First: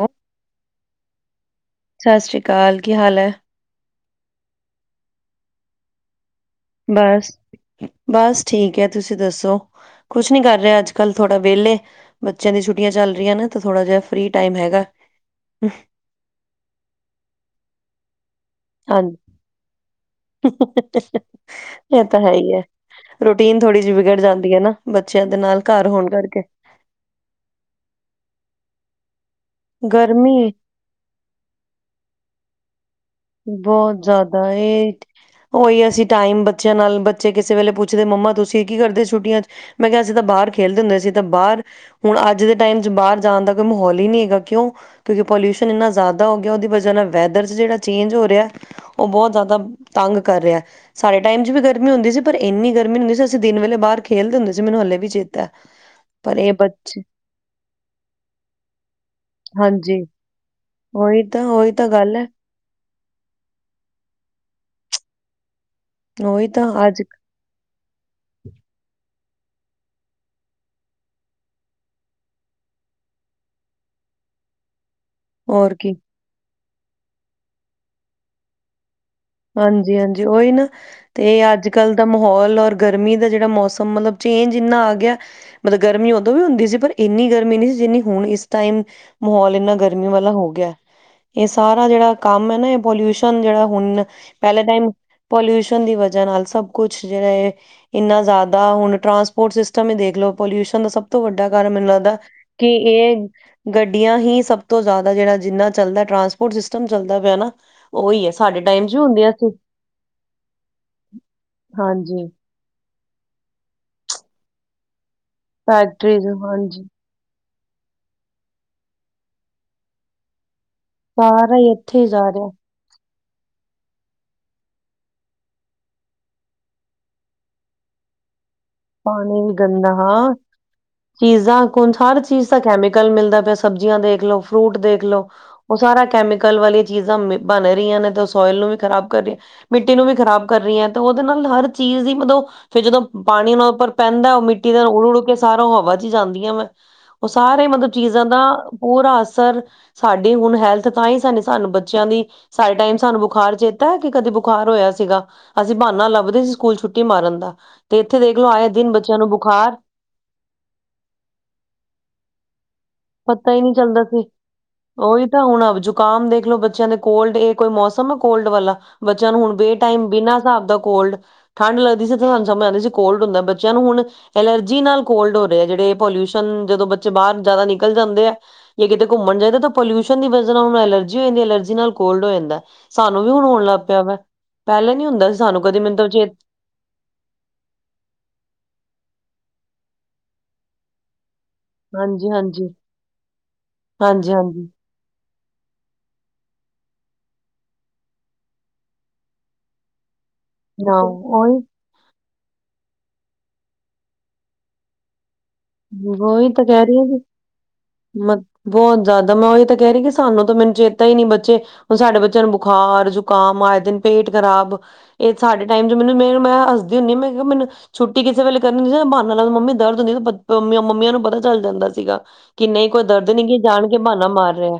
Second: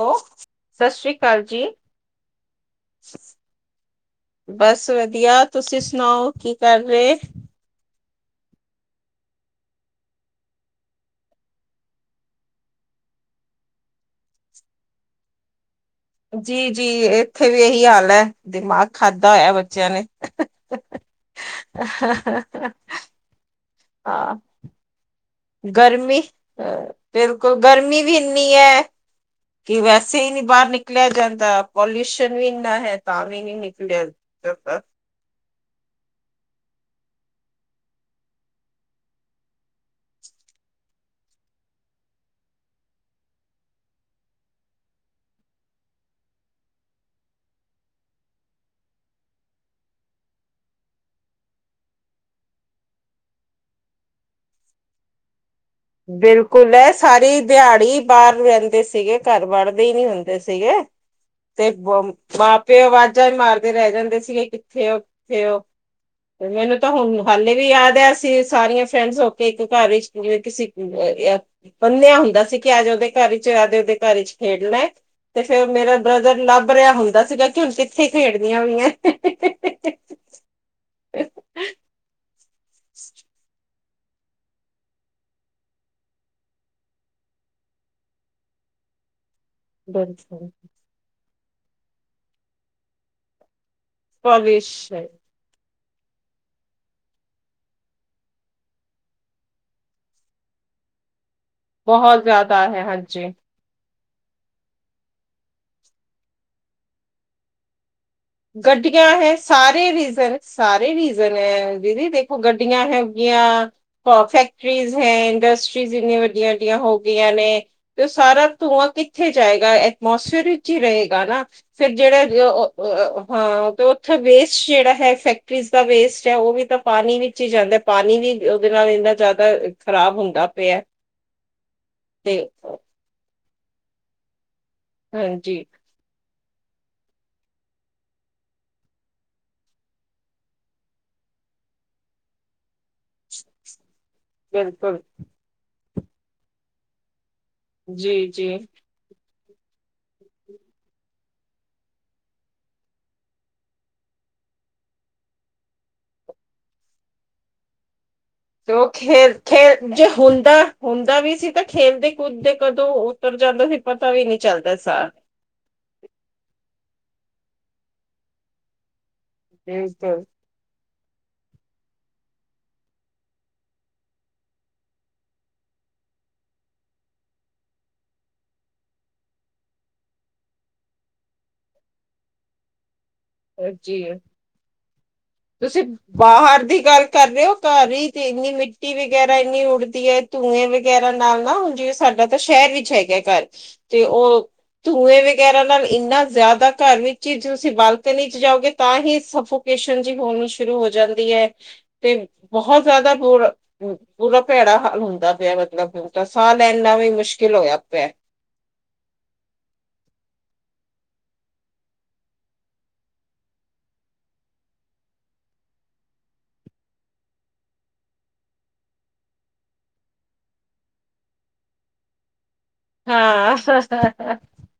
ਓ hello, ਸਸ ਰੀ ਕਾਲ ਜੀ। ਸਤਿ ਸ਼੍ਰੀ ਅਕਾਲ ਕੀ ਹਾਲ ਹੈ? ਬਸ ਵਧੀਆ, ਤੁਸੀਂ ਸੁਣਾਓ ਕੀ ਕਰ ਰਹੇ? ਬਸ ਬਸ ਠੀਕ ਹੈ ਤੁਸੀਂ ਦੱਸੋ ਕੁਛ ਨੀ ਕਰ ਰਹੇ ਅੱਜ -ਕੱਲ ਥੋੜਾ ਵੇਹਲੇ ਬੱਚਿਆਂ ਦੀ ਛੁੱਟੀਆਂ ਚੱਲ ਰਹੀਆਂ ਨਾ ਤਾਂ ਥੋੜਾ ਜਿਹਾ ਫਰੀ ਟਾਈਮ ਹੈਗਾ। ਜੀ- ਜੀ ਇੱਥੇ ਵੀ ਇਹੀ ਹਾਲ ਹੈ। ਦਿਮਾਗ ਹਾਂਜੀ ਖਾਧਾ ਹੋਇਆ ਬੱਚਿਆਂ ਨੇ। ਇਹ ਤਾਂ ਹੈ ਹੀ ਹੈ ਰੋਟੀ ਥੋੜੀ ਜਿਹੀ ਵਿਗੜ ਹਾਂ ਜਾਂਦੀ ਨਾ ਬੱਚਿਆਂ ਘਰ ਹੋਣ ਗਰਮੀ ਕਰਕੇ ਬਿਲਕੁਲ ਗਰਮੀ ਵੀ ਇੰਨੀ ਹੈ। ਕਿ ਵੈਸੇ ਹੀ ਨੀ ਗਰਮੀ ਬਾਹਰ ਨਿਕਲਿਆ ਜਾਂਦਾ, ਪੋਲਿਊਸ਼ਨ ਵੀ ਇੰਨਾ ਹੈ। ਤਾਂ ਵੀ ਨਹੀਂ ਬਹੁਤ ਨਿਕਲਿਆ ਜ਼ਿਆਦਾ ਏ ਜਾਂਦਾ। ਉਹੀ ਅਸੀਂ ਟਾਈਮ ਬੱਚਿਆਂ ਨਾਲ ਬੱਚੇ ਕਿਸੇ ਵੇਲੇ ਪੁੱਛਦੇ ਮੰਮਾ ਤੁਸੀਂ ਕੀ ਕਰਦੇ ਛੁੱਟੀਆਂ ਚ ਮੈਂ ਕਿਹਾ ਅਸੀਂ ਤਾਂ ਬਾਹਰ ਖੇਲਦੇ ਹੁੰਦੇ ਸੀ, ਤਾਂ ਬਾਹਰ ਹੁਣ ਅੱਜ ਦੇ ਟਾਈਮ ਚ ਬਾਹਰ ਜਾਣ ਦਾ ਕੋਈ ਮਾਹੌਲ ਹੀ ਨਹੀਂ ਹੈਗਾ ਕਿਉਂ ਕਿਉਂਕਿ ਪੋਲਿਊਸ਼ਨ ਇੰਨਾ ਜ਼ਿਆਦਾ ਹੋ ਗਿਆ, ਉਹਦੀ ਵਜ੍ਹਾ ਨਾਲ ਵੈਦਰ ਚ ਜਿਹੜਾ ਚੇਂਜ ਹੋ ਰਿਹਾ ਉਹ ਬਹੁਤ ਜ਼ਿਆਦਾ ਤੰਗ ਕਰ ਰਿਹਾ ਸਾਡੇ ਟਾਈਮ ਚ ਵੀ ਗਰਮੀ ਹੁੰਦੀ ਸੀ, ਪਰ ਇੰਨੀ ਗਰਮੀ ਨੀ ਹੁੰਦੀ ਸੀ ਅਸੀਂ ਦਿਨ ਵੇਲੇ ਬਾਹਰ ਖੇਲਦੇ ਹੁੰਦੇ ਸੀ ਮੈਨੂੰ ਹਲੇ ਵੀ ਚੇਤਾ। ਪਰ ਇਹ ਬਿਲਕੁਲ ਬੱਚੇ ਸਾਰੀ ਦਿਹਾੜੀ ਬਾਹਰ ਰਹਿੰਦੇ ਸੀਗੇ, ਘਰ ਵੜਦੇ ਹੀ ਹਾਂਜੀ ਨਹੀਂ ਹੁੰਦੇ ਸੀਗੇ ਉਹੀ ਤਾਂ ਤੇ ਉਹੀ ਤਾਂ ਗੱਲ ਹੈ ਮਾਂ ਪਿਓ ਆਵਾ ਜਾਂ ਮਾਰਦੇ ਰਹਿ ਜਾਂਦੇ ਸੀਗੇ ਕਿੱਥੇ ਓ ਕਿੱਥੇ ਓ ਉਹੀ ਤੇ ਮੈਨੂੰ ਤਾਂ ਅੱਜ ਹੁਣ ਹਾਲੇ ਵੀ ਯਾਦ ਹੈ, ਅਸੀਂ ਸਾਰੀਆਂ ਫਰੈਂਡਜ਼ ਤੇ ਇੱਕ ਘਰ ਵਿੱਚ ਜਿਵੇਂ ਕਿਸੀ ਹੈਗੇ ਆ ਬੰਨ੍ਹਿਆ ਹੁੰਦਾ ਸੀ ਕਿ ਅੱਜ ਉਹਦੇ ਘਰ ਚ ਅਜ ਉਹਦੇ ਘਰ ਚ ਖੇਡਣਾ ਤੇ ਫੇਰ ਹੋਰ ਕੀ ਮੇਰਾ ਬ੍ਰਦਰ ਲੱਭ ਭਰਿਆ ਹੁੰਦਾ ਸੀਗਾ ਕਿ ਹੁਣ ਕਿੱਥੇ ਖੇਡਦੀਆਂ ਹੋਈਆਂ ਹਾਂਜੀ-ਹਾਂਜੀ ਉਹੀ ਨਾ ਤੇ ਅੱਜ-ਕੱਲ ਦਾ ਮਾਹੌਲ ਔਰ ਗਰਮੀ ਦਾ ਜਿਹੜਾ ਮੌਸਮ ਮਤਲਬ ਚੇਂਜ ਇੰਨਾ ਆ ਗਿਆ ਮਤਲਬ ਗਰਮੀ ਉਦੋਂ ਵੀ ਹੁੰਦੀ ਸੀ। ਪਰ ਇੰਨੀ ਗਰਮੀ ਨਹੀਂ ਸੀ ਜਿੰਨੀ ਹੁਣ ਇਸ ਟਾਈਮ ਮਾਹੌਲ ਇੰਨਾ ਗਰਮੀ ਵਾਲਾ ਬਿਲਕੁਲ ਹੋ ਗਿਆ ਇਹ ਸਾਰਾ ਜਿਹੜਾ ਕੰਮ ਹੈ ਨਾ ਇਹ ਪੋਲਿਊਸ਼ਨ ਜਿਹੜਾ ਹੁਣ ਪਹਿਲੇ ਪੋਲਿਸ਼ ਟਾਈਮ ਪੋਲਿਊਸ਼ਨ ਦੀ ਵਜ੍ਹਾ ਨਾਲ ਸਭ ਕੁਛ ਜਿਹੜਾ ਹੈ ਇੰਨਾ ਜ਼ਿਆਦਾ ਹੁਣ ਟਰਾਂਸਪੋਰਟ ਸਿਸਟਮ ਹੀ ਦੇਖ ਲਓ ਪੋਲਿਊਸ਼ਨ ਦਾ ਸਭ ਤੋਂ ਵੱਡਾ ਕਾਰਨ ਮੈਨੂੰ ਲੱਗਦਾ ਬਹੁਤ ਜ਼ਿਆਦਾ ਕਿ ਹੈ ਇਹ ਗ ਹਾਂਜੀ ਗੱਡੀਆਂ ਹੀ ਸਭ ਤੋਂ ਜ਼ਿਆਦਾ ਜਿਹੜਾ ਜਿੰਨਾ ਚੱਲਦਾ ਟਰਾਂਸਪੋਰਟ ਸਿਸਟਮ ਚੱਲਦਾ ਪਿਆ ਨਾ ਉਹੀ ਹੈ। ਸਾਡੇ ਟਾਈਮ ਚ ਵੀ ਗੱਡੀਆਂ ਹੁੰਦੀਆਂ ਹੈ ਸੀ। ਸਾਰੇ ਰੀਜ਼ਨ ਸਾਰੇ ਰੀਜ਼ਨ ਹੈ ਦੀਦੀ ਹਾਂਜੀ ਦੇਖੋ ਗੱਡੀਆਂ ਹੈਗੀਆਂ ਫੈਕ [unintelligible] ਫੀ [inaudible] ਹੈ ਇੰਡਸਟਰੀਜ਼ ਇੰਨੀਆਂ ਫੈਕਟਰੀਜ਼ ਵੱਡੀਆਂ ਵੱਡੀਆਂ ਹਾਂਜੀ ਹੋ ਗਈਆਂ ਨੇ। ਤੇ ਉਹ ਸਾਰਾ ਧੂੰਆਂ ਕਿੱਥੇ ਜਾਏਗਾ ਐਟਮੋਸਫੇਅਰ ਹੀ ਰਹੇਗਾ ਨਾ ਸਾਰਾ ਹੀ ਫੇਰ ਇੱਥੇ ਹੀ ਜਿਹੜਾ ਜਾ ਰਿਹਾ [unintelligible] ਹਾਂ ਤੇ ਉੱਥੇ ਵੇਸਟ ਜਿਹੜਾ ਹੈ ਫੈਕਟਰੀਜ਼ ਦਾ ਵੇਸਟ ਹੈ ਉਹ ਵੀ ਤਾਂ ਪਾਣੀ ਵਿੱਚ ਹੀ ਜਾਂਦਾ ਪਾਣੀ ਵੀ। ਉਹਦੇ ਨਾਲ ਇੰਨਾ ਪਾਣੀ ਜ਼ਿਆਦਾ ਵੀ ਗੰਦਾ ਖਰਾਬ ਹਾਂ ਹੁੰਦਾ ਪਿਆ ਹੈ। ਚੀਜ਼ਾਂ ਕੋਣ ਹਰ ਤੇ ਚੀਜ਼ ਦਾ ਕੈਮੀਕਲ ਮਿਲਦਾ ਪਿਆ ਸਬਜ਼ੀਆਂ ਦੇਖ ਲਓ। ਫਰੂਟ ਦੇਖਲੋ ਹਾਂਜੀ ਉਹ ਸਾਰਾ ਕੈਮੀ ਕੱਲ ਵਾਲੀਆਂ ਚੀਜ਼ਾਂ ਬਣ ਰਹੀਆਂ ਨੇ ਤਾਂ ਸੋਇਲ ਨੂੰ ਵੀ ਖ਼ਰਾਬ ਕਰ ਰਹੀਆਂ, ਮਿੱਟੀ ਨੂੰ ਵੀ ਖਰਾਬ ਕਰ ਰਹੀਆਂ ਤੇ ਉਹਦੇ ਨਾਲ ਹਰ ਚੀਜ਼ ਹੀ ਮਤਲਬ ਫਿਰ ਜਦੋਂ ਪਾਣੀ ਉੱਪਰ ਪੈਂਦਾ ਉਹ ਮਿੱਟੀ ਦਾ ਨਾਲ ਬਿਲਕੁਲ ਉੜ ਉੜ ਕੇ ਸਾਰਾ ਓ ਹਵਾ ਚ ਜਾਂਦੀ ਹ ਮੈਂ ਉਹ ਸਾਰੇ ਮਤਲਬ ਜੀ ਚੀਜ਼ਾਂ ਦਾ ਜੀ ਪੂਰਾ ਸਰ ਸਾਡੀ ਹੁਣ ਹੈਲਥ ਤਾਂ ਹੀ ਸਾਨ ਸਾਨੂੰ ਬੱਚਿਆਂ ਦੀ ਸਾਰੇ ਟਾਈਮ ਸਾਨੂੰ ਬੁਖਾਰ ਚੇਤਾ ਹੈ ਕਿ ਕਦੇ ਬੁਖਾਰ ਹੋਇਆ ਸੀਗਾ ਅਸੀਂ ਬਹਾਨਾ ਲੱਭਦੇ ਸੀ ਸਕੂਲ ਛੁੱਟੀ ਮਾਰਨ ਦਾ ਤੇ ਇੱਥੇ ਦੇਖਲੋ ਆਏ ਉਹ ਦਿਨ ਖੇ ਬੱਚਿਆਂ ਨੂੰ ਖੇ ਬੁਖਾਰ ਜੇ ਹੁੰਦਾ ਹੁੰਦਾ ਵੀ ਸੀ ਤਾਂ ਖੇਲਦੇ ਕੂਦਦੇ ਕਦੋਂ ਉਤਰ ਪਤਾ ਹੀ ਜਾਂਦਾ ਨਹੀ ਚੱਲਦਾ ਪਤਾ ਸੀ ਵੀ ਨਹੀਂ ਚੱਲਦਾ ਸਾਹ ਓਹੀ ਤਾਂ ਹੁਣ ਜ਼ੁਕਾਮ ਦੇਖਲੋ ਬੱਚਿਆਂ ਦੇ ਕੋਲਡ ਇਹ ਕੋਈ ਮੌਸਮ ਹੈ ਕੋਲਡ ਵਾਲਾ ਬੱਚਿਆਂ ਨੂੰ ਹੁਣ ਬੇ ਟਾਈਮ ਬਿਲਕੁਲ ਬਿਨਾਂ ਹਿਸਾਬ ਦਾ ਕੋਲਡ ਠੰਡ ਲੱਗਦੀ ਸੀ ਤੇ ਸਾਨੂੰ ਸਮਝ ਆਉਂਦੀ ਸੀ ਕੋਲਡ ਹੁੰਦਾ ਬੱਚਿਆਂ ਨੂੰ ਹੁਣ ਐਲਰਜੀ ਨਾਲ ਕੋਲਡ ਹੋ ਰਿਹਾ ਹੈ ਜਿਹੜੇ ਪੋਲਿਊਸ਼ਨ ਜਦੋਂ ਬੱਚੇ ਬਾਹਰ ਜ਼ਿਆਦਾ ਨਿਕ ਨਿਕਲ ਜਾਂਦੇ ਆ ਜਾ ਕਿਤੇ ਘੁੰਮਣ ਜਾਈਦਾ ਤਾਂ ਪੋਲਿਊਸ਼ਨ ਦੀ ਵਜ੍ਹਾ ਨਾਲ ਐਲਰਜੀ ਹੋ ਜਾਂਦੀ ਐਲਰਜੀ ਨਾਲ ਕੋਲਡ ਹੋ ਜਾਂਦਾ ਸਾਨੂੰ ਵੀ ਹੁਣ ਹੋਣ ਲੱਗ ਪਿਆ ਹਾਂਜੀ ਵਾ ਪਹਿਲੇ ਨੀ ਹੁੰਦਾ ਸੀ ਸਾਨੂੰ ਕਦੇ ਤੁਸੀਂ ਮੈਨੂੰ ਤਾਂ ਚੇਤ ਬਾਹਰ ਦੀ ਗੱਲ ਕਰ ਰਹੇ ਹੋ ਘਰ ਹੀ ਤੇ ਇੰਨੀ ਮਿੱਟੀ ਵਗੈਰਾ ਇੰਨੀ ਦੀ ਹੈ ਧੂੰਏ ਵਗੈਰਾ ਨਾਲ ਨਾ ਹੁਣ ਜਿਵੇਂ ਸਾਡਾ ਹਾਂਜੀ ਤਾਂ ਹਾਂਜੀ ਸ਼ਹਿਰ ਵਿੱਚ ਹੈਗਾ ਘਰ ਤੇ ਹਾਂਜੀ ਉਹ ਹਾਂਜੀ ਧੂੰਏ ਵੀ ਵਗੈਰਾ ਨਾਲ ਇੰਨਾ ਜ਼ਿਆਦਾ ਘਰ ਵਿੱਚ ਹੀ ਤੁਸੀਂ ਬਾਲ ਨਹੀਂ ਜਾਓਗੇ ਤਾਂ ਹੀ ਸਫੋਕੇਸ਼ਨ ਹੋਣੀ ਸ਼ੁਰੂ ਹੋ ਨਾ ਜਾਂਦੀ ਹੈ ਉਹੀ ਤੇ ਬਹੁਤ ਜ਼ਿਆਦਾ ਬੁਰਾ ਬੁਰਾ ਭੈੜਾ ਹਾਲ ਹੁੰਦਾ ਪਿਆ ਮਤਲਬ ਹੁਣ ਉਹੀ ਸਾਹ ਤਾਂ ਕਹਿ ਲੈਣਾ ਰਹੀ ਵੀ ਜੀ ਮੁਸ਼ਕਿਲ ਹੋਇਆ ਪਿਆ। ਮੈਂ ਬਹੁਤ ਜ਼ਿਆਦਾ ਮੈਂ ਉਹੀ ਤਾਂ ਕਹਿ ਰਹੀ ਸਾਨੂੰ ਤਾਂ ਮੈਨੂੰ ਜੇ ਪਤਾ ਹੀ ਨੀ ਬੱਚੇ ਹੁਣ ਸਾਡੇ ਬੱਚਿਆਂ ਨੂੰ ਬੁਖਾਰ ਜ਼ੁਕਾਮ ਆਏ ਦਿਨ ਪੇਟ ਖ਼ਰਾਬ ਇਹ ਸਾਡੇ ਟਾਈਮ ਚ ਮੈਨੂੰ ਮ ਮੈਂ ਹੱਸਦੀ ਹੁੰਦੀ ਆ ਮੈਂ ਮੈਨੂੰ ਛੁੱਟੀ ਕਿਸੇ ਵੇਲੇ ਕਰਨੀ ਹੁੰਦੀ ਨਾ ਬਹਾਨਾ ਲਾਓ ਮੰਮੀ ਦਰਦ ਨੀ ਹੁੰਦੀ ਮੰਮੀਆਂ ਨੂੰ ਪਤਾ ਚੱਲ ਜਾਂਦਾ ਸੀਗਾ ਕਿੰ ਨਹੀਂ ਕੋਈ ਦਰਦ ਨਹੀਂ ਕਿ ਜਾਣ ਕੇ ਬਹਾਨਾ ਹਾਂ ਮਾਰ ਰਿਹਾ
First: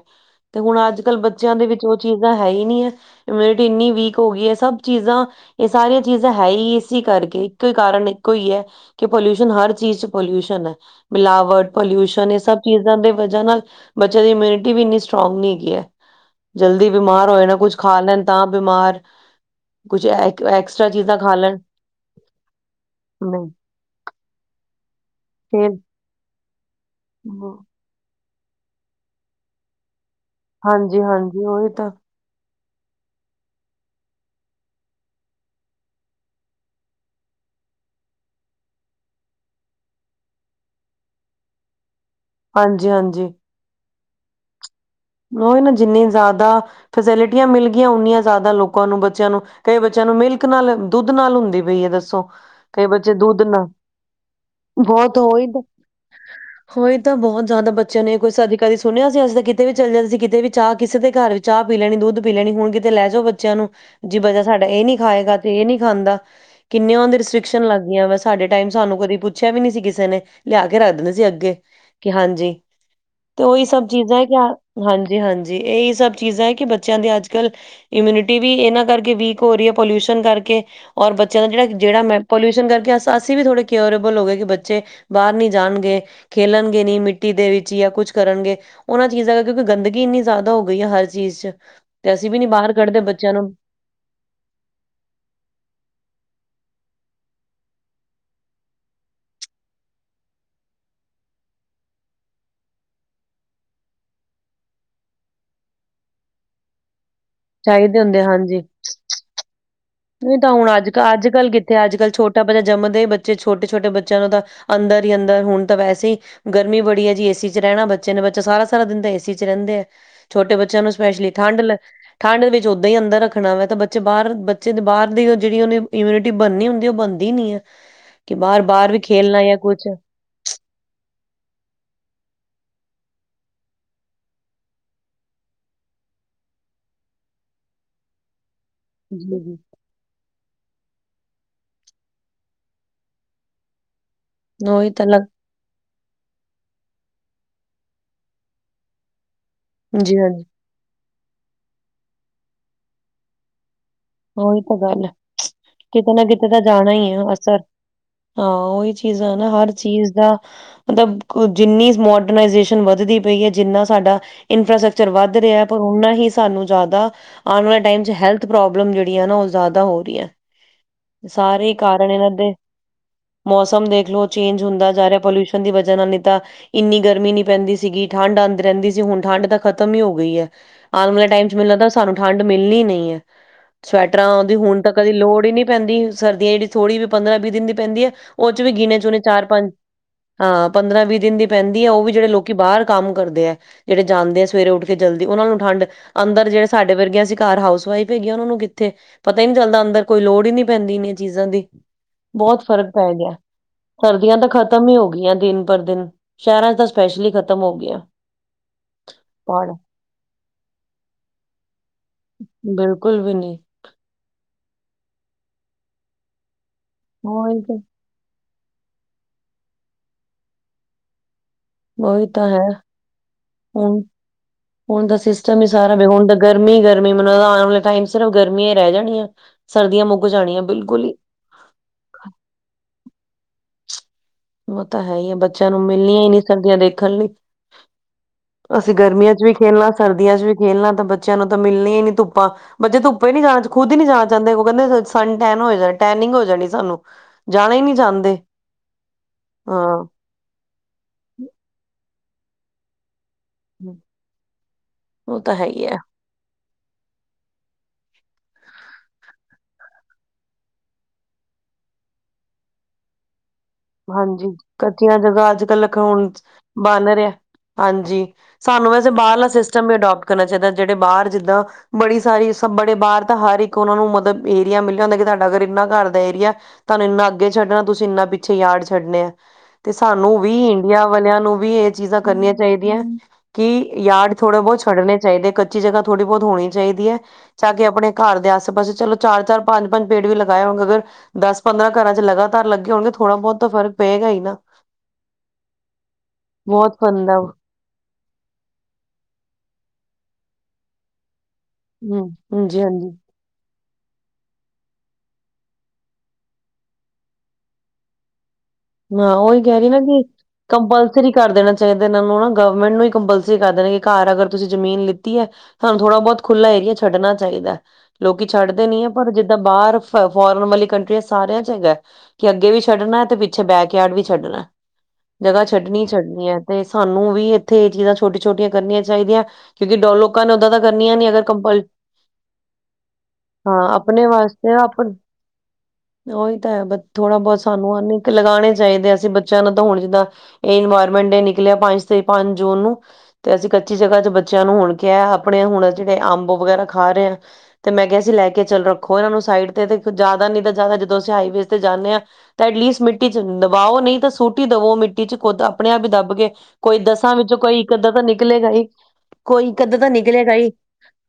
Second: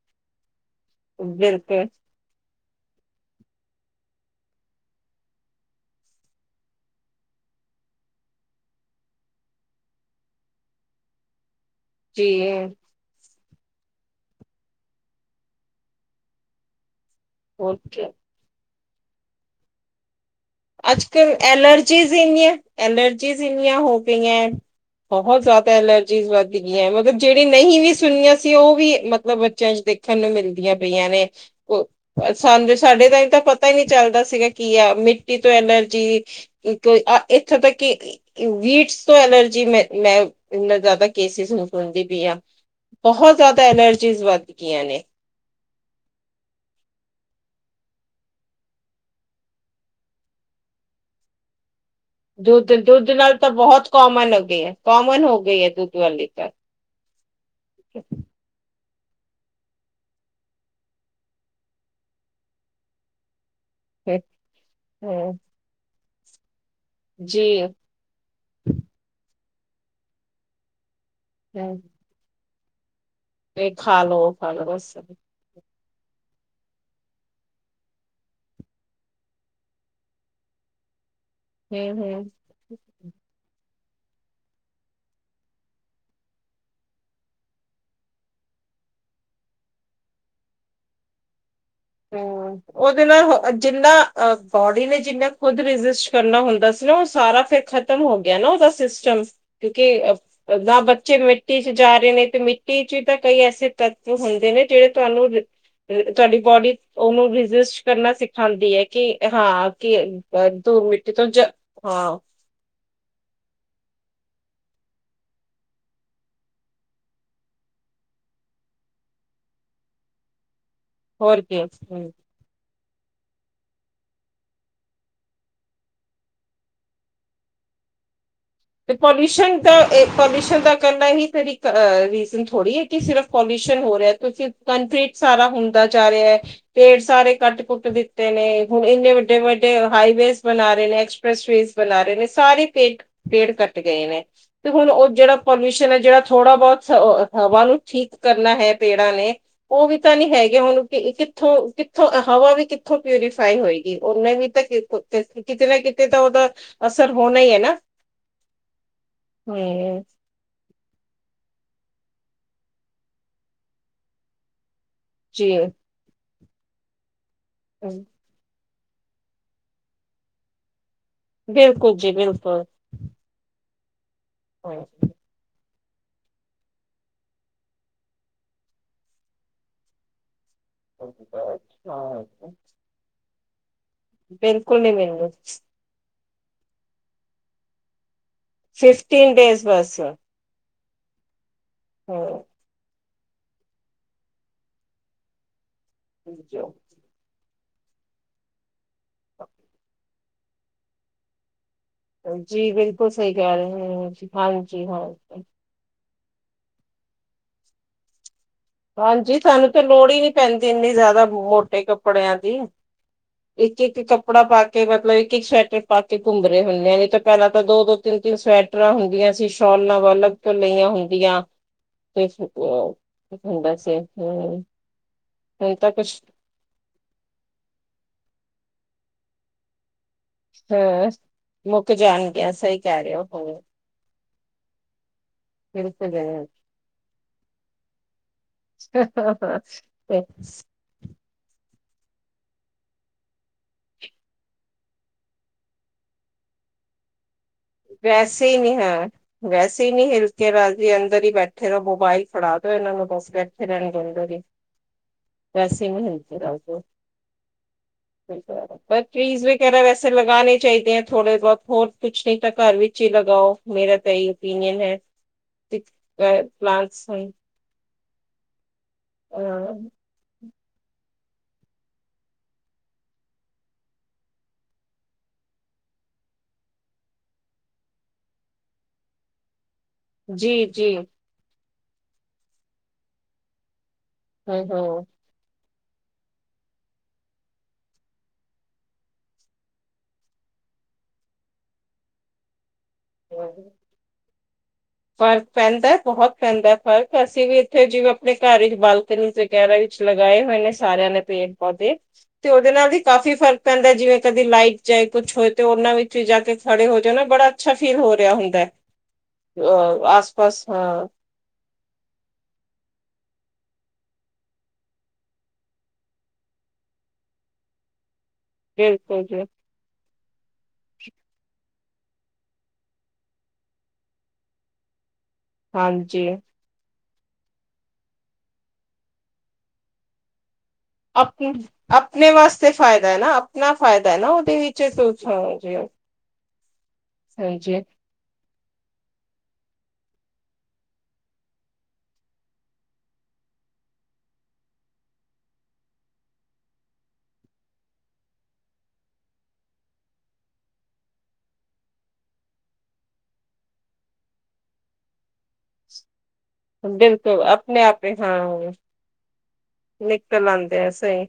ਤੇ ਹੁਣ ਅੱਜ ਕੱਲ੍ਹ ਬੱਚਿਆਂ ਦੇ ਵਿੱਚ ਬਿਲਕੁਲ ਉਹ ਚੀਜ਼ਾਂ ਹੈ ਹੀ ਨਹੀਂ ਹੈ ਇਮਿਊਨਿਟੀ ਇੰਨੀ ਵੀਕ ਹੋ ਗਈ ਹੈ ਸਭ ਚੀਜ਼ਾਂ ਇਹ ਸਾਰੀਆਂ ਚੀਜ਼ਾਂ ਹੈ ਹੀ ਏ ਸੀ ਕਰਕੇ ਇੱਕੋ ਹੀ ਕਾਰਨ ਇੱਕੋ ਹੀ ਹੈ ਕਿ ਪੋਲਿਊਸ਼ਨ ਹਰ ਚੀਜ਼ ਚ ਪੋਲਊ ਮਿਲਾਵਟ ਜੀ ਪੋਲਿਊਸ਼ਨ ਇਹ ਸਭ ਚੀਜ਼ਾਂ ਦੇ ਵਜ੍ਹਾ ਨਾਲ ਬੱਚਿਆਂ ਦੀ ਇਮਿਊਨਿਟੀ ਵੀ ਇੰਨੀ ਸਟਰੋਂਗ ਨਹੀਂ ਹੈਗੀ ਹੈ ਜਲਦੀ ਬਿਮਾਰ ਹੋਏ ਨਾ ਕੁੱਝ ਹੋਰ ਖਾ ਕੀ ਲੈਣ ਤਾਂ ਬਿਮਾਰ ਕੁੱਝ ਅੱਜ ਕੱਲ ਐਲਰਜੀਜ਼ ਇੰਨੀਆਂ ਐਲਰਜੀਜ਼ ਨਹੀਂ ਇੰਨੀਆਂ ਹੋ ਗਈਆਂ ਹੈ ਬਹੁਤ ਫੇਰ ਜ਼ਿਆਦਾ ਐਲਰਜੀਜ਼ ਵਧ ਗਈਆਂ ਮਤਲਬ ਜਿਹੜੀਆਂ ਨਹੀਂ ਵੀ ਸੁਣੀਆਂ ਅਸੀਂ ਉਹ ਵੀ ਮਤਲਬ ਬੱਚਿਆਂ ਚ ਦੇਖ ਖਣ ਨੂੰ ਮਿਲਦੀਆਂ ਪਈਆਂ ਨੇ ਹਾਂਜੀ-ਹਾਂਜੀ ਉਹੀ ਤਾਂ ਉਹ ਸਾਨੂੰ ਸਾਡੇ ਤਾਈ ਟਾਈਮ ਤਾਂ ਪਤਾ ਹੀ ਨਹੀਂ ਚੱਲਦਾ ਸੀਗਾ ਕੀ ਆ ਮਿੱ ਤੋਂ ਐਲਰਜੀ ਇੱਥੋਂ ਤੱਕ ਕਿ ਵੀਟਸ ਤੋਂ ਐਲਰਜੀ ਮੈਂ ਮੈਂ ਇੰਨਾ ਜ਼ਿਆਦਾ ਕੇਸਿਸ ਨੂੰ ਸੁਣਦੀ ਪਈ ਹਾਂਜੀ-ਹਾਂਜੀ ਬਹੁਤ ਜ਼ਿਆਦਾ ਐਲਰਜੀ ਚੀਜ਼ ਵੱਧ ਗਈਆਂ ਨੇ ਉਹ ਨਾ ਜਿੰਨੀ ਜ਼ਿਆਦਾ ਫੈਸਿਲਿਟੀਆਂ ਮਿਲ ਗਈਆਂ ਉਨੀਆਂ ਜ਼ਿਆਦਾ ਲੋਕਾਂ ਨੂੰ ਬੱਚਿਆਂ ਨੂੰ ਕਈ ਬੱਚਿਆਂ ਨੂੰ ਮਿਲਕ ਨਾਲ ਦੁੱਧ ਨਾਲ ਹੁੰਦੀ ਪਈ ਹੈ ਦੱਸ ਸੋ ਦੁੱਧ ਕਈ ਬੱਚੇ ਨਾਲ ਦੁੱਧ ਤਾਂ ਨਾ ਬਹੁਤ ਕਾਮਨ ਹੋ ਗਈ ਹੈ ਬਹੁਤ ਕਾਮਨ ਹੋ ਓਹੀ ਤਾਂ ਗਈ ਹੈ ਦੁੱਧ ਵਾਲੀ ਤਾਂ ਉਹੀ ਤਾਂ ਬਹੁਤ ਜ਼ਿਆਦਾ ਬੱਚਿਆਂ ਨੇ ਕੁੱਛ [unintelligible] ਸੁਣਿਆ ਸੀ ਅਸੀਂ ਤਾਂ ਕਿਤੇ ਵੀ ਚੱਲ ਜਾਂਦਾ ਸੀ ਕਿਤੇ ਵੀ ਚਾਹ ਕਿਸੇ ਦੇ ਘਰ ਵੀ ਚਾਹ ਪੀ ਲੈਣੀ ਦੁੱਧ ਪੀ ਲੈਣੀ ਹੁਣ ਕਿਤੇ ਲੈ ਜਾਓ ਬੱਚਿਆਂ ਨੂੰ ਹਮ ਜੀ ਬੱਚਾ ਸਾਡਾ ਇਹ ਨੀ ਖਾਏਗਾ ਹਮ, ਤੇ ਇਹ ਨੀ ਖਾਂਦਾ ਕਿੰਨੇ [unintelligible] ਰਿਸ੍ਰਿਕਕਸ਼ਨ ਜੀ ਲੱਗਆਂ ਵੈਂ ਸਾਡੇ ਟਾਈਮ ਸਾਨੂੰ ਕਦੀ ਪੁਚ ਪੁੱਛਿਆ ਵੀ ਨਹੀਂ ਸੀ ਕਿਸੇ ਨੇ ਲਿਆ ਕੇ ਰੱਖ ਦਿੰਦੇ ਸੀ ਅੱਗੇ ਹੂੰ, ਕਿ ਹਾਂਜੀ ਤੇ, ਉਹੀ ਇਹ ਸਭ ਖਾ ਚੀਜ਼ ਦਾ ਲੋ ਕਿਆ ਖਾ ਲੋ ਬਸ ਹਾਂਜੀ-ਹਾਂਜੀ। ਇਹੀ ਸਭ ਚੀਜ਼ ਹੈ ਕਿ, ਬੱਚਿਆਂ ਦੀ ਅੱਜ- ਕੱਲ੍ਹ ਇਮਿਊਨਿਟੀ ਵੀ ਇਹਨਾਂ ਕਰਕੇ ਵੀਕ ਹੋ ਰਹੀ ਹੈ, ਪੋਲਿਊਸ਼ਨ ਕਰਕੇ ਔਰ ਬ ਜਿਹੜਾ- ਜਿਹੜਾ ਮੈਂ ਹੂੰ-ਹੂੰ 'ਪੋਲਿਊਸ਼ਨ'ਕਰਕੇ ਅਸੀਂ ਵੀ ਥੋੜੇ [unintelligible] ਓਬਲ ਹੋਗੇ ਕਿ ਬੱਚੇ ਬਾਹਰ ਨੀ ਜਾਣਗੇ, ਖੇਲਣਗੇ ਨਹੀ ਮਿੱਟੀ ਦੇ ਵਿੱਚ ਜਾਂ, ਕੁੱਛ ਕਰਨਗੇ ਉਹਨਾਂ ਚੀਜ਼ਾਂ ਕਿਉਂਕਿ ਗੰਦਗੀ ਇੰਨੀ ਜ਼ਿਆਦਾ ਹੋ ਗਈ ਆ, ਹਰ ਚੀਜ਼'ਚ ਹੂੰ, ਉਹਦੇ ਨਾਲ ਜਿੰਨਾ ਅ ਬੋਡੀ ਨੇ ਜਿੰਨਾ ਖੁਦ ਰਜਿਸਟ ਕਰਨਾ ਹੁੰਦਾ ਸੀ ਨਾ, ਉਹ ਸਾਰਾ ਫਿਰ ਖ਼ਤਮ ਹੋ ਗਿਆ ਨਾ ਉਹਦਾ ਸਿਸਟਮ, ਕਿਉਂਕਿ ਨਾ ਬੱਚੇ ਮਿੱਟੀ'ਚ ਜਾ ਰਹੇ ਨੇ, ਤੇ ਮਿੱਟੀ'ਚ ਤਾਂ ਕਈ ਐਸੇ ਤੱਤਵ ਹੁੰਦੇ ਨੇ, ਜਿਹੜੇ ਤੁਹਾਨੂੰ ਤੁਹਾਡੀ ਬੋਡੀ ਉਹਨੂੰ ਰਜਿਸਟ ਚਾਹੀਦੇ ਕਰਨਾ ਹੁੰਦੇ ਹਾਂਜੀ ਸਿਖਾਂਦੀ ਹੈ, ਕਿ ਹਾਂ, ਕਿ ਨਹੀਂ ਅ, ਤਾਂ, ਹੁਣ ਤੂੰ ਅੱਜ ਮਿੱਟੀ ਤੋਂ ਜ ਅੱਜ-ਕੱਲ ਕਿੱਥੇ ਅੱਜ ਕੱਲ੍ਹ ਹਾਂ ਛੋਟਾ ਬੱਚਾ ਜਮਦੇ ਹੀ, ਬੱਚੇ ਛੋਟੇ-ਛੋਟੇ, ਬੱਚੇ ਚਲੋ, ਓਦਾ ਬੱਚਿਆਂ ਨੂੰ ਤਾਂ ਅੰਦਰ ਹੀ ਅੰਦਰ ਹੁਣ ਤਾਂ, ਵੈਸੇ ਹੀ ਗਰਮੀ ਬੜੀ ਹੈਜੀ। ਏਸੀ'ਚ ਰਹਿਣਾ ਬੱਚੇ ਨੇ, ਬੱਚਾ ਸਾਰਾ- ਸਾਰਾ ਦਿਨ ਤਾਂ ਏਸੀ'ਚ ਰਹਿੰਦੇ ਆ ਛੋਟੇ ਬੱਚੇ ਬੱਚਿਆਂ ਨੂੰ ਸਪੈਸ਼ਲੀ! ਹੋਰ ਠੰਡ- ਕੀ ਠੰਡ ਵਿੱਚ ਓਦਾਂ ਹੀ ਅੰਦਰ ਰੱਖਣਾ ਵ ਤਾਂ, ਬੱਚੇ ਬਾਹਰ ਬੱਚ ਬੱਚੇ ਦੇ ਬਾਹਰ ਦੀ ਉਹ ਜਿਹੀ, ਉਹ ਇਮਿਊਨਿਟੀ ਬਣਨੀ ਹੁੰਦੀ, ਉਹ ਬਣਦੀ ਨ ਨਹੀਂ ਹੈ। ਕਿ ਬਾਹਰ ਬਾਹਰ ਤੇ ਵੀ ਖੇਲਣਾ ਜਾਂ ਪੋਲਿਊਸ਼ਨ ਦਾ ਕੁਛ ਪੋਲਿਊਸ਼ਨ ਦਾ ਕਰਨਾ ਹੀ, ਤੇਰੀ ਰੀਜ਼ਨ ਥੋੜ੍ਹੀ ਹੈ। ਕਿ, ਸਿਰਫ ਪੋਲਿਊਸ਼ਨ ਹੋ ਰਿਹਾ, ਤੁਸੀਂ ਕੰਕਰੀਟ ਸਾਰਾ ਹੁੰਦਾ ਜਾ ਰਿਹਾ, ਪੇੜ ਸਾਰੇ ਕੱਟ- ਕੁੱਟ ਦਿੱਤੇ ਨੇ ਹੁਣ, ਇੰਨੇ ਵੱਡੇ ਜੀ ਜੀ -ਵੱਡੇ ਹਾਈਵੇਜ਼ ਬਣਾ ਰਹੇ ਨੇ, ਐਕਸਪ੍ਰੈਸ ਵੇਜ਼ ਬਣਾ ਰਹੇ ਨੇ, ਸਾਰੇ ਪੇਡ ਪੇੜ ਕਟ ਗਏ ਨੇ। ਤੇ, ਹੁਣ ਉਹੀ ਤਾਂ ਉਹ ਲੱਗ ਜਿਹੜਾ ਪਰਮਿਸ਼ਨ ਹੈ ਜਿਹੜਾ ਥੋੜਾ ਬਹੁਤ ਹਵਾ ਨੂੰ ਠੀਕ ਕਰਨਾ ਹੇ, ਪੇੜਾਂ ਨੇ ਉਹ ਵੀ ਤਾਂ, ਜੀ ਨੀ ਹਾਂਜੀ ਹੈਗੇ ਹੁਣ ਕਿ, ਕਿੱਥੋਂ-ਕਿੱਥੋਂ ਹਵਾ ਵੀ ਕਿੱਥੋਂ 'ਪਿਊਰੀਫਾਈ' ਹੋਏਗੀ। ਉਹਨੇ ਵੀ ਉਹੀ ਤਾਂ, ਗੱਲ ਹੈ ਕਿਤੇ ਨਾ ਕਿਤੇ ਤਾਂ, ਉਹਦਾ ਅਸਰ ਹੋਣਾ ਹੀ ਹੈ ਨਾ ਹਾਂ ਉਹੀ ਚੀਜ਼ਾਂ ਨਾ, ਹਰ ਹਮ ਚੀਜ਼ ਦਾ ਮਤਲਬ ਜਿੰਨੀ ''ਮੋਡਰਨਾਈਜੇਸ਼ਨ''ਵੱਧਦੀ ਪਈ ਹੈ, ਜਿੰਨਾ ਸਾਡਾ ਇਨਫਰਾਸਟਕਚ ਰ ਵੱਧ ਜੀ ਰਿਹਾ, ਪਰ ਉਹਨਾ ਹੀ ਸਾਨੂੰ ਜ਼ਿਆਦਾ ਆਉਣ ਵਾਲੇ ਟਾਈਮ'ਚ ਹੈਲਥ ਜਿਹੜੀਆ ਨਾ, ਉਹ ਜ਼ਿਆਦਾ ਹੋ ਰਹੀਆਂ। ਸਾਰੇ ਹੀ ਬਿਲਕੁਲ ਕਾਰਨ ਜੀ ਇਹਨਾਂ ਦੇ, ਬਿਲਕੁਲ ਮੌਸਮ ਸਮ ਦੇਖ ਲਓ। ਚੇਂਜ ਹੁੰਦਾ ਜਾ ਰਿਹਾ, 'ਪੋਲਿਊਸ਼ਨ' ਦੀ ਵਜਾ ਜਣਾ ਨਹੀਂ ਤਾਂ ਇੰਨੀ ਗਰਮੀ ਨੀ ਪੈਂਦੀ ਸੀਗੀ ਠੰਢ ਆਂਦੀ ਰਹਿੰਦੀ ਸੀ, ਹੁਣ ਠੰਡ ਤਾਂ ਖ਼ਤਮ ਹੀ ਹੋ ਗਈ ਏ। ਆਣ ਵਾਲੇ ਟਾਈਮ ਚ ਮੈਨੂੰ ਲਗਦਾ ਸਾਨੂੰ ਠੰਢ ਮਿਲਣੀ ਨਹੀਂ ਏ। ਸਵੈਟਰਾਂ ਦੀ ਹੁਣ ਬਿਲਕੁਲ ਤਾਂ ਨੀ ਕਦੀ ਮਿਲਣੀ ਲੋੜ ਹੀ ਨਹੀਂ ਪੈਂਦੀ। ਸਰਦਿਆਂ ਜਿੜੀ ਥੋੜੀ ਵੀ ਪੰਦਰਾਂ ਵੀਹ ਦਿਨ ਦੀ ਪੈਂਦੀ ਏ। ਔਚ ਵੀ ਗਿਣੇ ਚੁਣੇ ਫਿਫਟੀਨ ਚਾਰ ਡੇਜ਼ ਪੰਜ, ਬਸ ਹਾਂ। ਪੰਦਰਾਂ ਵੀਹ ਦਿਨ ਦੀ ਪੈਂਦੀ ਏ ਔ ਵੀ ਜਿਹੜੇ ਲੋਕੀ ਬਾਹਰ ਕੰਮ ਕਰਦੇ ਏ ਜਿਹੜੇ ਜਾਂਦੇ ਆ ਸਵੇਰੇ ਉੱਠ ਕੇ ਜਲਦੀ ਔਨਾਂ ਨੂੰ ਠੰਡ ਅੰਦਰ ਜਿਹੜੇ ਸਾਡੇ ਵਰਗੀਆਂ ਸੀ ਘਰ ਹਾਊਸ ਵਾਈਫ ਹੈਗੀ ਆ ਔਨਾਂ ਨੂੰ ਕੀ ਇੱਥੇ ਪਤਾ ਹੀ ਨਹੀਂ ਚੱਲਦਾ ਅੰਦਰ ਕੋਈ ਲੋੜ ਹੀ ਨਹੀਂ ਪੈਂਦੀ ਇਨੀਆਂ ਚੀਜ਼ਾਂ ਦੀ। ਬਹੁਤ ਜੀ ਫ਼ਰਕ ਪੈ ਬਿਲਕੁਲ ਸਹੀ ਗਿਆ, ਕਹਿ ਰਹੇ ਕੁਆਲੱਟੀਆਂ ਤਾਂ ਹਾਂਜੀ ਖਤਮ ਹੀ ਹਾਂ ਹੋ ਗਈਆਂ ਦਿਨ ਪਰ ਦਿਨ। ਸ਼ਹਿਰਾਂ ਚ ਤਾਂ ਸਪੈਸ਼ਲੀ ਖ਼ਤਮ ਹੋ ਗਿਆ। ਹਾਂਜੀ, ਸਾਨੂੰ ਤੇ ਲੋੜ ਹੀ ਨੀ ਪੈਂਦੀ ਇੰਨੀ ਜ਼ਿਆਦਾ ਮੋਟੇ ਕੱਪੜਿਆਂ ਦੀ। ਬਿਲਕੁਲ ਵੀ ਨਹੀਂ ਇ ਇੱਕ ਕੱਪੜਾ ਪਾ ਕੇ ਰੱਖਦਾ ਇੱਕ-ਇੱਕ ਸਵੈਟਰ ਪਾ ਕੇ ਘੁੰਮਦਾ ਤੇ ਹੁਨੇ ਆ ਨੀ ਪਹਿਲਾਂ ਉਹੀ ਤਾਂ ਤੇ ਦੋ-ਦੋ ਤਿੰਨ-ਤਿੰਨ ਸਵੈਟਰ [unintelligible] ਹੁੰਦੀਆਂ ਸੀ ਸ਼ੋਲਾਂ ਵ ਅਲੱਗ ਤੋਂ ਲਈਆਂ ਹੁੰਦੀਆਂ ਉਹੀ ਤਾਂ ਹੈ [unintelligible] ਹੁੰਦਾ ਸੀ ਹੁਣ ਹੁੰ। ਹੁਣ ਦੱਸ ਸਮਜ ਹੀ ਸਾਰਾ ਵੇ ਹੁਣ ਤਾਂ ਗਰਮੀ ਗਰਮੀ ਮੈਨੂੰ ਤ ਲਗਦੈ ਆਣ ਵਾਲੇ ਟਾਈਮ ਸਿਰਫ਼ ਗਰਮੀਆਂ ਹੀ ਰਹਿ ਜਾਣੀਆਂ। ਸਰਦੀਆਂ ਮੁਕ ਹ ਮੁੱਕ ਜਾਣਗੀਆਂ ਸਹੀ ਕਹਿ ਰਹੇ ਹੋ ਹੁੰ। ਔ ਤਾਂ ਹੈ ਹੀ ਐ। ਬੱਚਿਆਂ ਨੂੰ ਮਿਲਣੀਆਂ ਹੀ ਨਹੀਂ ਸਰਦੀਆਂ ਦੇਖਣ ਲਈ ਅਸੀਂ ਗਰਮੀਆਂ ਚ ਵੀ ਖੇਲਣਾ, ਸਰਦੀਆਂ ਚ ਵੀ ਖੇਲਣਾ ਤਾਂ ਬੱਚਿਆਂ ਨੂੰ ਤਾਂ ਮਿਲਣੀਆਂ ਹੀ ਨੀ ਧੁੱਪਾਂ ਬੱਚੇ ਧੁੱਪੇ ਨੀ ਜਾਣਾ ਖੁਦ ਹੀ ਨਹੀਂ ਜਾਣਾ ਚਾਂਦੇ ਔ ਕਹਿੰਦੇ ਅਗ ਸਨ ਟੈਨ ਹੋ ਜਾਏਗਾ ਟੈਨਿੰਗ ਹੋ ਜਾਣੀ ਸਾਨੂੰ। ਜਾਣਾ ਹੀ ਨਹੀਂ ਚਾਹੁੰਦੇ ਵੈਸੇ ਹੀ ਨਹੀਂ ਹੈ। ਵੈਸੇ ਹੀ ਹਾਂ ਨਹੀਂ ਹਿਲਕੇ ਰਾਜੀ ਅੰਦਰ ਹੀ ਬੈਠੇ ਰਹੋ ਮੋਬਾਇਲ ਫੜਾ ਦੋ ਇਹਨਾਂ ਨੂੰ ਬਸ। ਬੇਠੈ ਰਹਿਣ ਗੇ ਅੰਦਰ ਹੀ, ਉਹ ਤਾਂ ਹੈ ਵੇਸੇ ਹੈ ਹੀ ਨੀ ਹਿਲਕੇ ਰਾਜ਼ੀ। ਟ੍ਰੀਜ਼ ਵਗੈਰਾ ਵੈਸੇ ਲਗਾਣੇ ਚਾਹੀਦੇ ਏ ਥੋੜੇ ਬਹੁਤ ਹੋਰ ਕੁਛ ਨਹੀਂ। ਤਾਂ ਘਰ ਵਿੱਚ ਹੀ ਲਗਾਉ। ਹਾਂਜੀ ਕੱਚੀਆਂ ਜਗ੍ਹਾ ਅੱਜਕੱਲ੍ਹ ਲਖਾਉਣ 'ਚ ਪਲਾਂਟਸ ਬਨ ਰਿਹੈ। ਹਾਂਜੀ ਸਾਨੂੰ ਵੈਸੇ ਬਾਹਰਲਾ ਸਿਸਟਮ ਵੀ ਅਡੋਪਟ ਕਰਨਾ ਚਾਹੀਦੈ। ਜਿਹੜੇ ਬਾਹਰ ਜਿੱਦਾਂ ਬੜੀ ਸਾਰੀ ਸਭ ਬੜੇ ਬਾਹਰ ਤਾਂ ਹਰ ਇੱਕ ਉਹਨਾ ਨੂੰ ਮਤਲਬ ਏਰੀਆ ਮਿਲਿਆ ਹੁੰਦਾ ਕਿ ਤੁਹਾਡਾ ਅਗਰ ਇੰਨਾ ਘਰ ਦਾ ਏਰੀਆ, ਤੁਹਾਨੂੰ ਇੰਨਾ ਅੱਗੇ ਛੱਡਣਾ ਤੁਸੀਂ ਇੰਨਾ ਪਿ ਪਿੱਛੇ ਯਾਡ ਛੱਡਣੇ ਆ। ਤੇ ਸਾਨੂੰ ਜੀ ਵੀ ਜੀ ਇੰਡੀਆ ਵਾਲਿਆਂ ਨੂੰ ਵੀ ਇਹ ਚੀਜ਼ਾਂ ਕਰਨੀਆਂ ਚਾਹੀਦੀਆ ਕੀ ਯਾਡ ਥੋੜਾ ਹਮ ਬਹੁਤ ਛੱਡਨੇ ਚਾਹੀਦੇ ਕ ਕਚੀ ਜਗ੍ਹਾ ਥੋੜ੍ਹੀ ਬਹੁਤ ਹੋਣੀ ਚਾਹੀਦੀ ਹੈ, ਤਾਂ ਕਿ ਆਪਣੇ ਘਰ ਦੇ ਆਸੇ-ਪਾਸੇ ਚਲੋ ਚਾਰ-ਚਾਰ ਪੰਜ-ਪੰਜ ਪੇੜ ਵੀ ਲਗਾਏ ਹੋਣ ਅਗਰ ਦਸ-ਪੰਦਰਾਂ ਘਰਾਂ 'ਚ ਲਗਾਤਾਰ ਲੱਗੇ ਹੋਣ ਥੋੜਾ ਬਹੁਤ ਤਾਂ ਫਰਕ ਪਏਗਾ ਹੀ ਨਾ। ਫਰਕ ਪੈਂਦਾ ਬਹੁਤ ਪੈਂਦਾ ਬਹੁਤ ਫ਼ਰਕ ਬੰਦਾ ਅਸੀਂ ਵੀ ਇੱਥੇ ਜਿਵੇਂ ਘਰ ਵਿੱਚ ਬਾਲਕਨੀ ਵਗੈਰਾ ਵਿੱਚ ਲਗਾਏ ਹੋਏ ਨੇ ਸਾਰਿਆਂ ਨੇ ਪੇਡ। ਪੌਦੇ ਹਮ ਤੇ ਉਹਦੇ ਹਾਂਜੀ ਨਾਲ ਵੀ ਹਾਂਜੀ ਕਾਫ਼ੀ ਫਰਕ ਪੈਂਦਾ ਜਿਵੇਂ ਕਦੇ ਲਾਈਟ ਜਾਏ ਕੁਛ ਹੋਏ ਤੇ ਉਹਨਾਂ ਵਿੱਚ ਵੀ ਜਾ ਕੇ ਖੜੇ ਹੋ ਜਾ ਨਾ ਬੜਾ ਅੱਛਾ ਫੀਲ ਹੋ ਰਿਹਾ ਹੁੰਦਾ। ਹਾਂ ਉਹੀ ਕਹਿ ਰਹੀ ਨਾ ਅ ਕਿ, ਆਸ ਪਾਸ ਹਾਂ ਕੰਪਲਸਰੀ ਕਰ ਦੇਣਾ ਚਾਹੀਦਾ। ਇਹਨਾਂ ਨੂੰ ਗਵਰਮੈਂਟ ਨੂੰ ਕੰਪਲ ਤੁਸੀ ਕਰਦੇ ਨੇ ਕਿ ਘਰ ਅਗਰ ਤੁਸੀਂ ਜ਼ਮੀਨ ਲਿੱਤੀ ਏ, ਤੁਹਾਨੂੰ ਥੋੜ੍ਹਾ-ਬਹੁਤ ਖੁੱਲ੍ਹਾ ਏਰੀਆ ਛੱਡਣਾ ਚਾਹੀਦਾ। ਲੋਕੀ ਛੱਡਦੇ ਨੀ ਏ ਬਿਲਕੁਲ ਪਰ ਜੀ ਜਿੱਦਾਂ ਬਾਹਰ ਫੋਰਨ ਵਾਲੀ ਕੰਟਰੀਆ ਸਾਰਿਆਂ 'ਚ ਹੈਗਾ। ਕਿ ਅੱਗੇ ਵੀ ਛੱਡਣਾ ਤੇ ਪਿੱਛੇ ਬੈਕ ਯਾਰਡ ਵੀ ਛੱਡਣਾ। ਜਗ੍ਹਾ ਛੱਡਣੀ ਹਾਂਜੀ ਛੱਡਣੀ ਹੈ ਤੇ ਸਾਨੂੰ ਵੀ ਇੱਥੇ ਇਹ ਚੀਜ਼ਾਂ ਛੋਟੀ-ਛੋਟੀਆਂ ਕਰਨੀਆਂ ਚਾਹੀਦੀਆਂ ਕਿਉਂਕਿ ਡੋ ਲੋਕਾਂ ਨੇ ਉੱਦਾਂ ਦਾ ਆਪਣੇ ਵਾਸਤੇ ਫਾਇਦਾ ਐ ਨਾ ਆਪਣਾ ਹਾਂ ਫਾਇਦਾ ਆਪਣੇ ਨਾ ਉਹਦੇ ਵਾਸਤੇ ਵਿੱਚ ਤੁ ਜਿਓ ਦੇ ਥੋੜਾ ਬਹੁਤ ਸਾਨੂੰ ਆਨੇ ਲਗਾਣੇ ਚਾਹੀਦੇ ਅਸੀਂ ਬੱਚਿਆਂ ਨੂੰ ਤਾਂ ਹੁਣ ਜਿੱਦਾਂ, ਇਹ ਇਨਵਾਇਰਮੈਂਟ ਡੇ ਨਿਕਲਿਆ ਪੰਜ ਤੇ ਪੰਜ ਜੂਨ ਨੂੰ, ਤੇ ਅਸੀਂ ਕੱਚੀ ਜਗ੍ਹਾ 'ਚ ਬੱਚਿਆਂ ਨੂੰ ਹੁਣ ਕਿਹਾ ਆਪਣੇ ਹੁਣ ਜਿਹੜੇ ਅੰਬੋ ਵਗੈਰਾ ਖਾ ਰਹੇ ਆ, ਤੇ ਮੈਂ ਕਿਹਾ ਅਸੀਂ ਲੈ ਕੇ ਚੱਲ ਰੱਖੋ ਇਹ ਨੂੰ ਸਾਈਡ ਤੇ ਤੇ ਜ਼ਿਆਦਾ ਨੀ ਤਾਂ ਜ਼ਿਆਦਾ ਜਦੋਂ ਅਸੀਂ ਹਾਈਵੇਜ਼ ਤੇ ਜਾਨੇ ਆ, ਤੇ ਐਟਲੀਸਟ ਮਿੱਟੀ 'ਚ ਦਬਓ ਨਹੀਂ ਤਾਂ ਸੁੱਟ ਈ ਦਵੋ ਮਿੱਟੀ ਚ। ਕੁਝ ਆਪਣੇ ਆਪ ਹੀ ਦੱਬ ਕੇ ਕੋਈ ਦਸਾਂ ਬਿਲਕੁਲ ਵਿੱਚ ਕੋਈ ਆਪਣੇ ਇੱਕ ਅੱਧਾ ਆਪੇ ਤਾਂ ਹਾਂ ਨਿਕਲੇਗਾ ਹੀ। ਕੋਈ ਇੱਕ ਅੱਧਾ ਤਾਂ ਨਿਕਲ ਨਿਕਲੇਗਾ ਹੀ ਆਉਂਦੇ ਆ ਸਹੀ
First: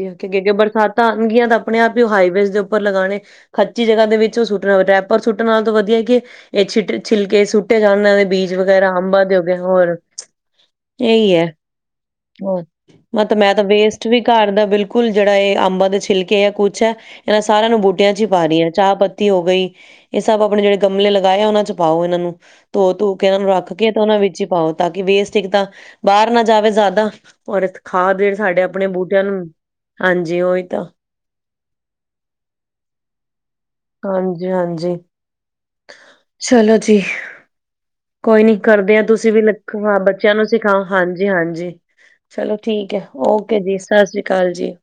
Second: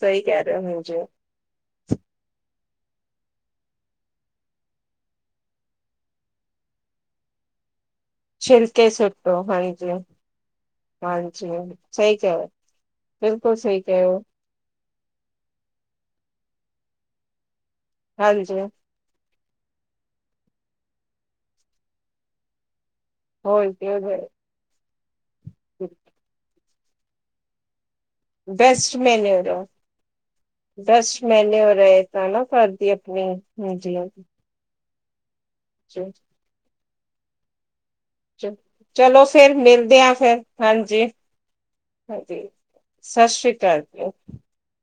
ਸਹੀ ਕਹਿ ਰਹੇ ਹੋ ਹਾਂਜੀ ਬਰਸਾਤਾਂ ਆਉਣਗੀਆਂ ਤਾਂ ਆਪਣੇ ਆਪ ਹੀ ਹਾਈਵੇਜ਼ ਦੇ ਉੱਪ ਉੱਪਰ ਲਗਾਣੇ, ਖੱਚੀ ਜਗ੍ਹਾ ਦੇ ਵਿੱਚ ਉਹ ਸੁੱਟਣਾ ਹੋਵੇ ਡਾਈਪਰ ਸੁੱਟਣ ਨਾਲੋ ਤਾਂ ਵਧੀਆ ਇਹ ਛਟ ਛਿਲਕੇ ਸੁੱਟ ਜਾਣ ਇਹਨਾਂ ਦੇ ਬੀਜ ਛਿਲਕੇ ਵਗੈਰਾ ਅੰਬਾ ਦੇ ਸੁੱਟੋ ਹੋਗੇ ਹਾਂਜੀ ਹੋਰ, ਇਹੀ ਹੈ, ਹਾਂਜੀ ਸਹੀ ਕਹਿ ਹੋਰ ਮਤ ਮੈਂ ਬਿਲਕੁਲ ਤਾਂ ਸਹੀ ਕਹਿ ਵੇਸਟ ਹੋ ਵੀ ਘਰ ਦਾ ਬਿਲਕੁਲ ਜਿਹੜਾ ਇਹ ਅੰਬਾ ਦੇ ਛਿਲਕੇ ਕਿਹਾ ਕੁੱਛ ਹੈ ਇਹਨਾਂ ਸਾਰਿਆਂ ਨੂੰ ਬੂਟਿਆਂ 'ਚ ਹੀ ਪਾ ਹਾਂਜੀ ਰਹੀ ਆ ਚਾਹ ਪੱਤੀ ਹੋ ਗਈ ਇਹ ਸਭ ਆਪਣੇ ਜਿਹੜੇ ਗਮਲੇ ਲਗਾਏ ਉਹਨਾਂ ਚ ਪਾਓ ਇਹਨਾਂ ਨੂੰ ਧੋ ਧੂ ਕੇ ਇਹਨਾਂ ਨੂੰ ਹੋਰ ਰੱਖ ਕੀ ਕੇ ਹੋ ਤੇ ਗਿਆ। ਉਹਨਾਂ ਵਿੱਚ ਈ ਪਾਓ। ਤਾਂ ਕਿ ਵੇਸ ਇਕ ਤਾਂ ਬਾਰ ਨਾ ਜਾਵੇ ਜ਼ਿਆਦਾ। ਔਰਤ ਬੈਸਟ ਮੈਨਓਰ, ਹਾਂਜੀ ਉਹੀ ਤਾਂ ਬੈਸਟ ਮੈਨਓਰ ਐ ਤਾਂ ਨਾ ਘਰ ਦੀ ਆਪਣੀ ਹਾਂਜੀ ਹਾਂ। ਹਾਂਜੀ-ਹਾਂਜੀ ਚ ਚਲੋ ਜੀ। ਕੋਈ ਨੀ ਕਰਦੇ ਆ ਚਲੋ ਤੁਸੀਂ ਵੀ ਫੇਰ ਲਿਖਵਾ ਮਿਲਦੇ ਆ ਬੱਚਿਆਂ ਫੇਰ ਨੂੰ ਸਿਖਾਓ ਹਾਂਜੀ, ਹਾਂਜੀ ਹਾਂਜੀ ਚਲੋ ਠੀਕ ਐ, ਸਤਿ ਸ੍ਰੀ ਓਕੇ ਜੀ ਅਕਾਲ ਸਤਿ ਸ੍ਰੀ ਅਕਾਲ ਜੀ।